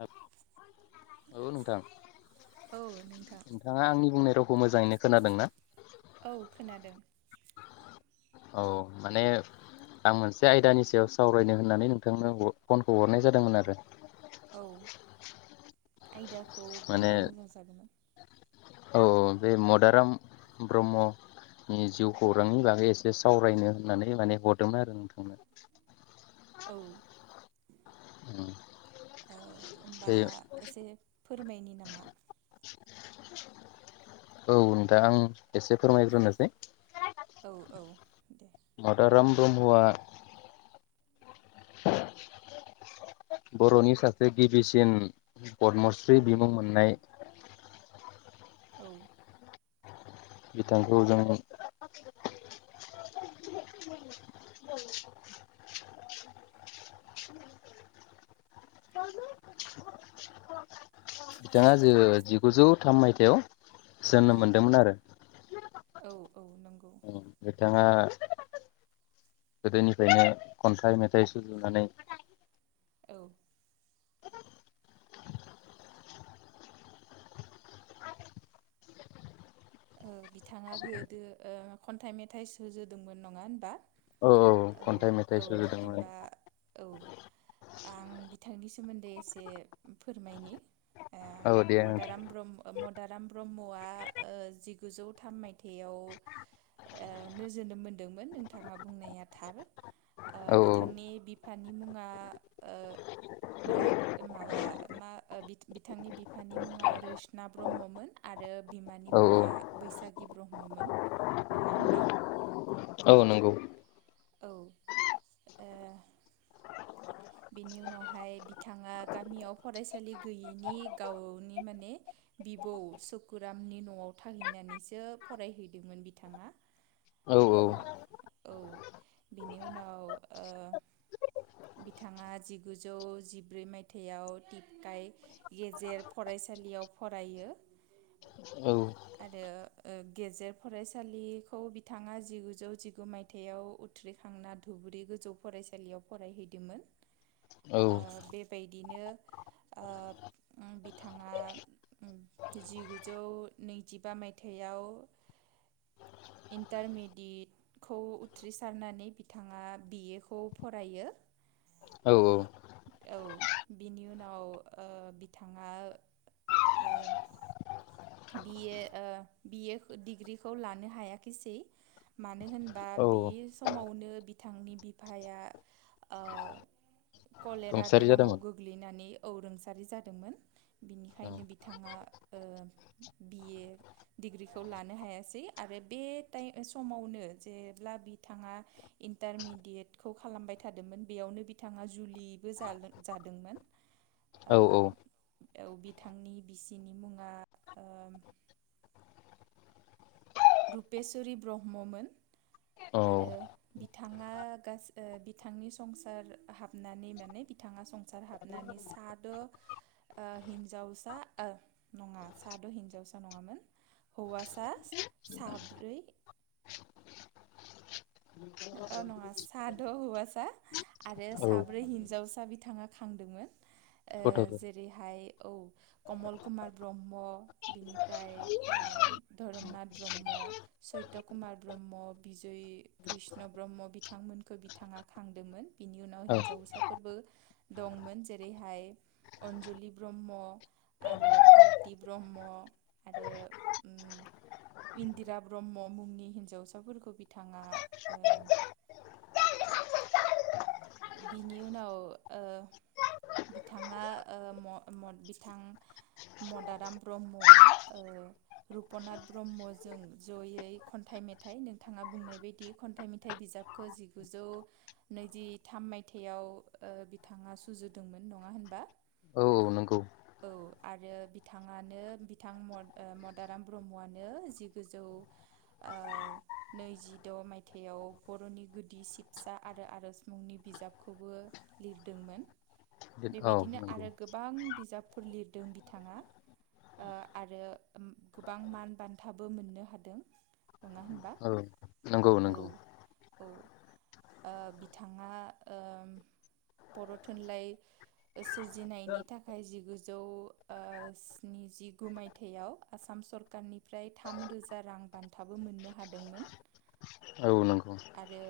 आ औ नोंथां औ नोंथां नोंथाङा आंनि बुंनाय रावखौ मोजाङैनो खोनादोंना? औ खोनादों औ माने आं मोनसे आयदानि सायाव सावरायनो होननानै नोंथांनो फनखौ हरनाय जादोंमोन आरो औ आयदा खौ माने बुंबा मोजां जागौमोन औ औ बे मदाराम ब्रह्मनि जिउ खौरांनि बागै एसे सावरायनो होननानै माने हरदोंमोन आरो नोंथांनो औ [unintelligible] ओ होमबा बे एसे फोरमायनि नामा? औ नोंथां आं एसे फोरमायग्रोनोसै औ औ दे मदाराम ब्रह्मआ बर'नि सासे गिबिसिन पदमस्रि बिमुं मोननाय औ बिथांखौ जों बिथाङा जे जिगुजौ थाम मायथाइयाव औ जोनोम मोनदोंमोन आरो औ औ नों अ बिथाङा [inaudible] गोदोनिफ्रायनो खन्थाइ मेथाइ सुजुनानै औ बिथाङा गोदो खन्थाइ मेथाइ सुजुदोंमोन नङा होनबा? औ औ खन्थाइ मेथाइ औ सुजुदोंमोन होनबा औ आं बिथांनि सोमोन्दै एसे फोरमायनि औ दे [unintelligible] नोंथां मदाराम ब्रह्म मदाराम ब्रह्मआ ओ जिगुजौ थाम मायथायावनो ओ जोनोम मोनदोंमोन नोंथाङा बुंनाया थार ओ औ बिथांनि बिफानि मुङा ओ रो माबा मा बिथांनि बिफानि मुङा रोसना ब्रह्ममोन आरो बिमानि औ मुङ आ बैसागि ब्रह्ममोन नङा होनबा [inaudible] औ नंगौ औ ए बिनि उनावहाय बिथाङा गामियाव फरायसालि गैयैनि गावनि माने बिबौ सुकुरामनि न'आव थाहैनानैसो फरायहैदोंमोन बिथाङा औ औ औ बिनि उनाव ओ बिथाङा जिगुजौ जिब्रै मायथाइयाव टिपकाय गेजेर फरायसालियाव फरायो। औ आरो गेजेर फरायसालिखौ बिथाङा जिगुजौ जिगु मायथाइयाव उथ्रिखांना धुब्रि गोजौ फरायसालियाव फरायहैदोंमोन औ बेबायदिनो बिथाङा जिगुजौ नैजिबा मायथाइयाव इन्टारमेडियेटखौ उथ्रिसारनानै बिथाङा बिए खौ फरायो औ औ बिनि उनाव बिथाङा बि ए बिए डिग्रिखौ लानो हायाखिसै मानो होनबा औ बि समावनो बिथांनि बिफाया कलेरा रुंसारि जादोंमोन बेरामाव गोग्लैनानै औ रुंसारि जादोंमोन औ बिनिखायनो बिथाङा बि ए डिग्रिखौ लानो हायासै आरो बे समावनो जेब्ला बिथाङा इन्टारमिडियेटखौ खालामबाय थादोंमोन बेयावनो बिथाङा जुलिबो जादोंमोन औ औ बिथांनि बिसिनि मुङा ओं। रुपेशवरि ब्रह्ममोन। औ आरो बिथाङा गासै बिथांनि संसार हाबनानै माने बिथाङा संसार हाबनानै साद' हिन्जावसा नङा साद' हिनजावसा नङामोन हौवासा साब्रै। औ नङा साद' हौवासा आरो औ साब्रै हिनजावसा बिथाङा खांदोंमोन गथ'फोर जेरैहाय औ कमल कुमार ब्रह्म बिनिफ्राय धरोमनाथ ब्रह्म, सैत्य कुमार ब्रह्म, बिजय कृष्ण ब्रह्म बिथांमोनखौ बिथाङा खांदोंमोन बिनि उनाव औ हिनजावसाफोरबो दंमोन जेरैहाय अनजलि ब्रह्म आरो भारति ब्रह्म आरो इन्दिरा ब्रह्म मुंनि हिनजावसाफोरखौ बिथाङा ओं। बिनि उनाव बिथाङा बिथां मदाराम ब्रह्मआ रुपनाथ ब्रह्मजों जयै खन्थाइ मेथाइ नोंथाङा बुंनाय बायदि खन्थाइ मेथाइ बिजाबखौ जिगुजौ नैजि थाम मायथाइयाव बिथाङा सुजुदोंमोन नङा होनबा औ नंगौ औ आरो बिथाङानो बिथां मदाराम ब्रह्मआनो जिगुजौ नैजिद' मायथाइयाव बर'नि गुदि सिबसा आरो आर'ज। मुंनि बिजाबखौबो लिरदोंमोन। औ बेबायदिनो नंगौ आरो गोबां बिजाबफोर लिरदों बिथाङा आरो गोबां मान बान्थाबो मोननो हादों नङा होनबा औ नंगौ नंगौ औ औ। बिथाङा बर' थुनलाइ सोरजिनायनि थाखाय जिगुजौ स्नि जिगु मायथाइयाव आसाम सरकारनिफ्राय थाम रोजा रां बान्थाबो मोननो हादोंमोन औ नंगौ आरो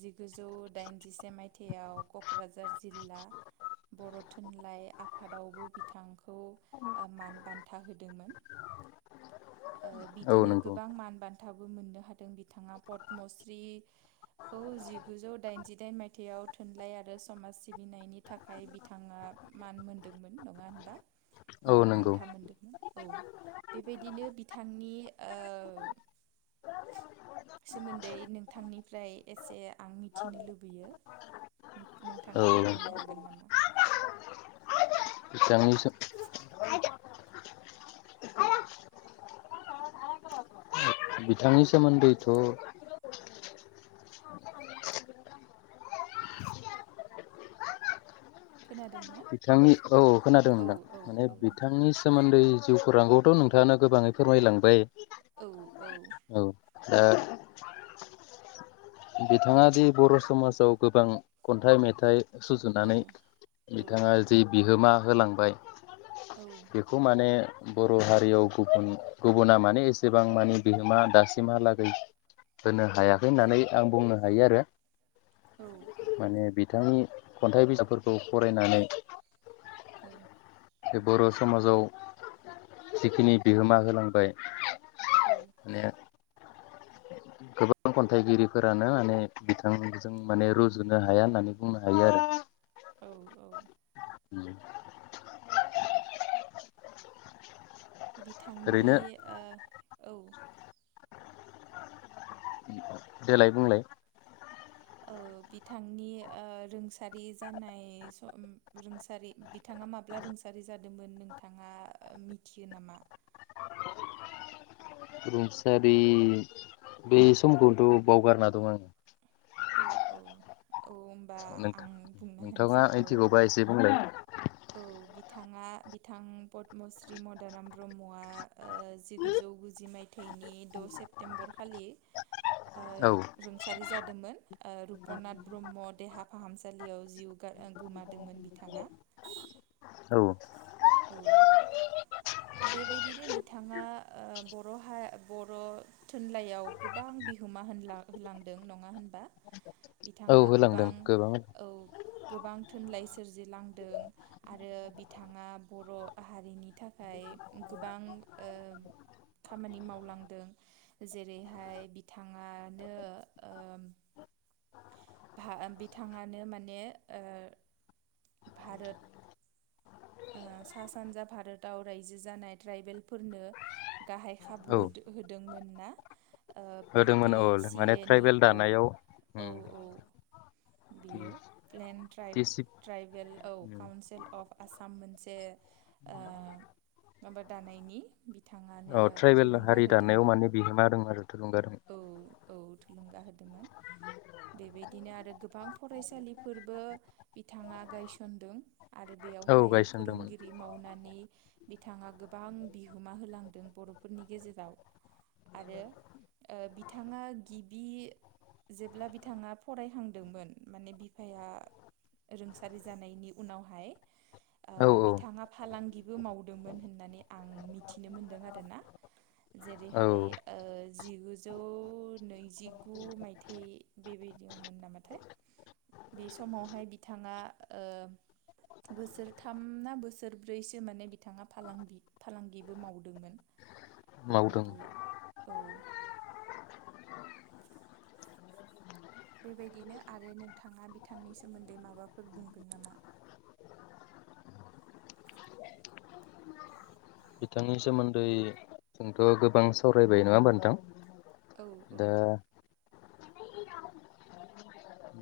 जिगुजौ दाइनजिसे मायथाइयाव क'क्राझार जिल्ला बर' थुनलाइ आफादावबो बिथांखौ मान बान्था होदोंमोन औ बिदिनो नंगौ गोबां मान बान्थाबो मोननो हादों बिथाङा पदमश्रीखौ जिगुजौ दाइन जिदाइन मायथाइयाव थुनलाइ आरो समाज सिबिनायनि थाखाय बिथाङा मान मोनदोंमोन नङा होनबा औ मान नंगौ बान्था मोनदोंमोन औ बेबायदिनो बिथांनि सोमोन्दै नोंथांनिफ्राय एसे आं मि मिथिनो लुबैयो औ नोंथाङा फोरमायनो हागोन नामा। [inaudible] बिथांनि सोमोन्दैथ'। खोनादों। ना बिथांनि औ खोनादों औ नोंथां औ माने औ नोंथां बिथांनि सोमोन्दै जिउ खौरांखौथ' नोंथाङानो गोबाङै फोरमायलांबाय। औ औ। दा। बिथाङा दि बर' समाजाव गोबां खन्थाइ मेथाइ औ सुजुनानै बिथाङा जि बिहोमा होलांबाय औ बेखौ माने बर' हारियाव गुबुन गुबुना माने एसेबां माने बिहोमा दासिमहालागै होनो हायाखै होननानै आं बुंनो हायो आरो औ माने बिथांनि खन्थाइ बिजाबफोरखौ फरायनानै औ बे बर' समाजाव जिखिनि बिहोमा होलांबाय ने गोबां खन्थाइगिरिफोरानो माने बिथांजों माने रुजुनो हाया होननानै बुंनो हायो आरो औ औ बिथांनि ओरैनो ओ औ। देलाय बुंलाय। ओ बिथांनि ओ रोंसारि जानाय सम रोंसारि बिथाङा माब्ला रोंसारि जादोंमोन नोंथाङा मिथियो नामा? रुंसारि बे समखौनथ' बावगारना दं आङो। औ औ औ। नोंथा आं बुंनो नोंथाङा होनसै औ ओइटिगौबा एसे बुंलाय। औ बिथाङा बिथां पदमश्री मदाराम ब्रह्मआ ओ जिगुजौ गुजि मायथाइनि द' सेप्तेम्बरखालि ओ औ रुंसारि जाद दोंमोन ओ रुप'नाथ ब्रह्म देहा फाहामसालियाव जिउ गा आ गोमादोंमोन बिथाङा। औ औ। बेबायदिनो बिथाङा ओ बर' हा बर' थुनलाइयाव गोबां बिहोमा होनला होलांदों नङा होनबा? औ बिथाङा होलांदों गोबां औ। गोबां थुनलाइ सोरजिलांदों आरो बिथाङा बर' हारिनि थाख खाय गोबां ओ खामानि मावलांदों जेरैहाय बिथाङानो ओम भा बिथाङानो माने ओ भारोत ओ सा सानजा भारोताव रायजो जानाय ट्राइबेलफोरनो गाहाय खाबु औ होदो होदोंमोन ना? ओ होदोंमोन पिटि औ सि माने ए नि ट्राइबेल औ दानायाव औ। औ बियो प्लेन औ ट्राइब ट्राइबेल औ काउन्सिल अफ आसाम मोनसे ओ माबा दानायनि बिथाङानो औ ट्राइबेल थुलुंगा हारि दानायाव होदोंमोन माने बिहोमा होदों आरो थुलुंगादों। औ औ थुलुंगा होदोंमोन बेबायदिनो आरो गोबां फरायसालिफोरबो बिथाङा गायसनदों आरो बे औ हाय गायसनदोंमोन फोरोंगिरि मावनानै बिथाङा गोबां बिहोमा होलांदों बर'फोरनि गेजेराव आरो ओ बिथाङा गिबि जेब्ला बिथाङा फरायहांदोंमोन माने बिफाया रोंसारि जानायनि उनावहाय ओ औ औ बिथाङा फालांगिबो मावदोंमोन होननानै आं मिथिनो मोनदों आरोना। औ जेरैहाय ओ जिगुजौ नैजिगु मायथाइ बेबायदियावमोन नामाथाय बे समावहाय बिथाङा ओ बोसोरथाम ना बोसोरब्रैसो माने बिथाङा फालांगि-फालांगिबो मावदोंमोन मावदों बेबायदि औ। बेबायदिनो आरो नोंथाङा बिथांनि सोमोन्दै माबाफोर बुंगोन नामा? बिथांनि सोमोन्दै जोंथ' गोबां सावरायबाय नङा होमबा नोंथां? औ औ। दा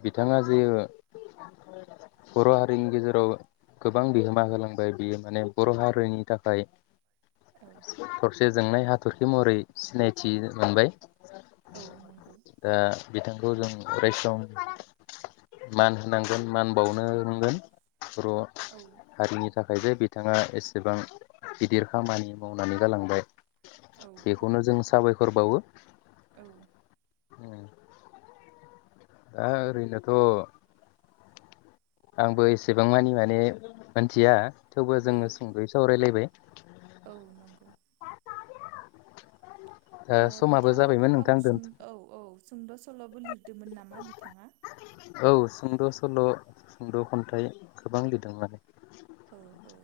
बिथाङा जे बर' हारिनि गेजेराव गोबां बिहोमा होलांबाय बियो माने बर' हारिनि थाखाय औ थरसे जोंनाय हा हाथरखि महरै सिनायथि मोनबाय। औ नंगौ। दा बिथांखौ जों अराय सम मान होनांगोन मान बावनो रोंनांगोन। बर' औ हारिनि थाखायबो बिथाङा एसेबां गिदिर खामानि मावनानै गालांबाय। औ औ बेखौनो जों साबायखर बावो। औ हा ओरैनोथ'। आंबो एसेबां मानि माने मोनथिया। थेवबो जोङो सुंदयै सावरायलायबाय। माव नांगौ। दा समाबो बिथाङा जाबायमोन गोबां नोंथां सुं दोनथ' औ औ। सुंद' सल'बो लिरदोंमोन नामा बिथाङा। औ सुंद' सल' सुंद' खन्थाइ गोबां लिरदोंमोन। औ औ।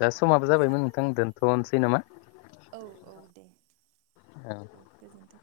दा समाबो सा जाबायमोन नोंथां दोनथ' [unintelligible] नामा औ औ दे औ गोजोनथों।